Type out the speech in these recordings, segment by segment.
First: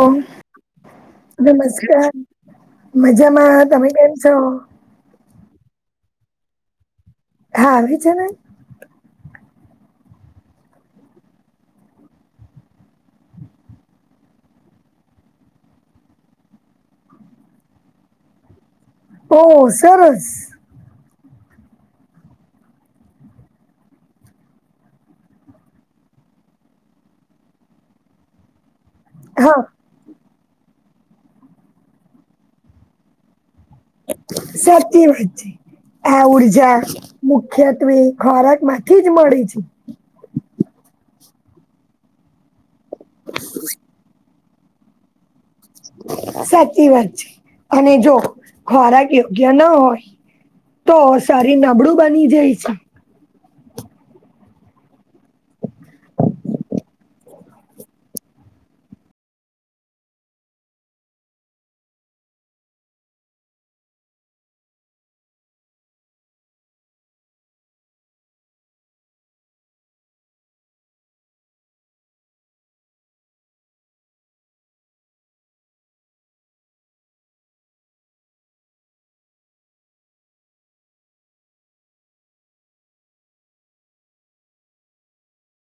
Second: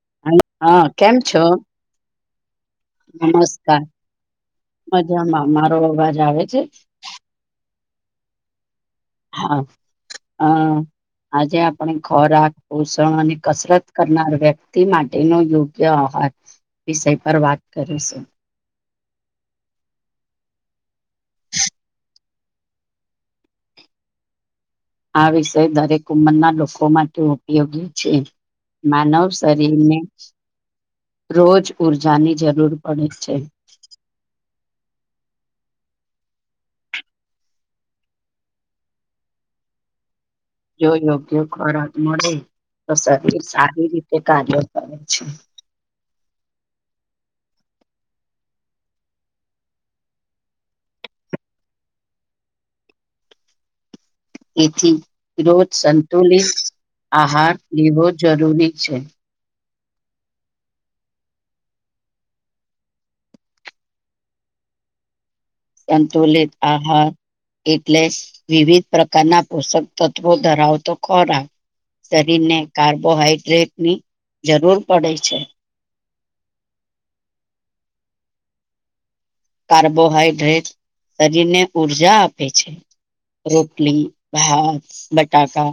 ઓ હ હા કેમ છો. નમસ્કાર મજામાં નમસ્કાર તમે કેમ છો મજામાં મારો અવાજ આવે છે. હા ભીજ ન. હા હા. આજે આપણે ખોરાક પોષણ અને કસરત કરનાર વ્યક્તિ માટે ન યોગ્ય વિષય પર વાત કરીશું. ઓ સરસ. આ વિષય દરેક ઉંમરના લોકો માટે ઉપયોગી છે. માનવ હા શરીર ને રોજ ઉર્જાની જરૂર પડે છે. સાચી વાચી આ ઉર્જા મુખ્યત્વે ખોરાક માંથી જ મળે છે. જો યોગ્ય ખોરાક મળે તો શરીર સારી રીતે કાર્યો સા છેું સાચી વાત છે અને જો ખોરાક યોગ્ય ના હોય તો સારી નબળું બની જાય છે. તેથી રોજ સંતુલિત આહાર લેવો જરૂરી છે. સંતુલિત આહાર. એટલે વિવિધ પ્રકારના પોષક તત્ત્વો ધરાવતો ખોરાક. શરીરને કાર્બોહાઈડ્રેટની જરૂર પડે છે કાર્બોહાઈડ્રેટ શરીરને ઊર્જા આપે છે રોટલી, ભાત, બટાકા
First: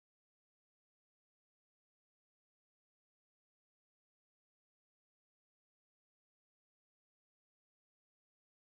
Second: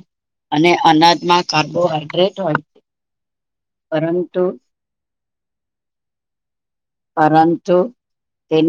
અને અનાજમાં કાર્બોહાઈડ્રેટ હોય પરંતુ પરંતુ તેની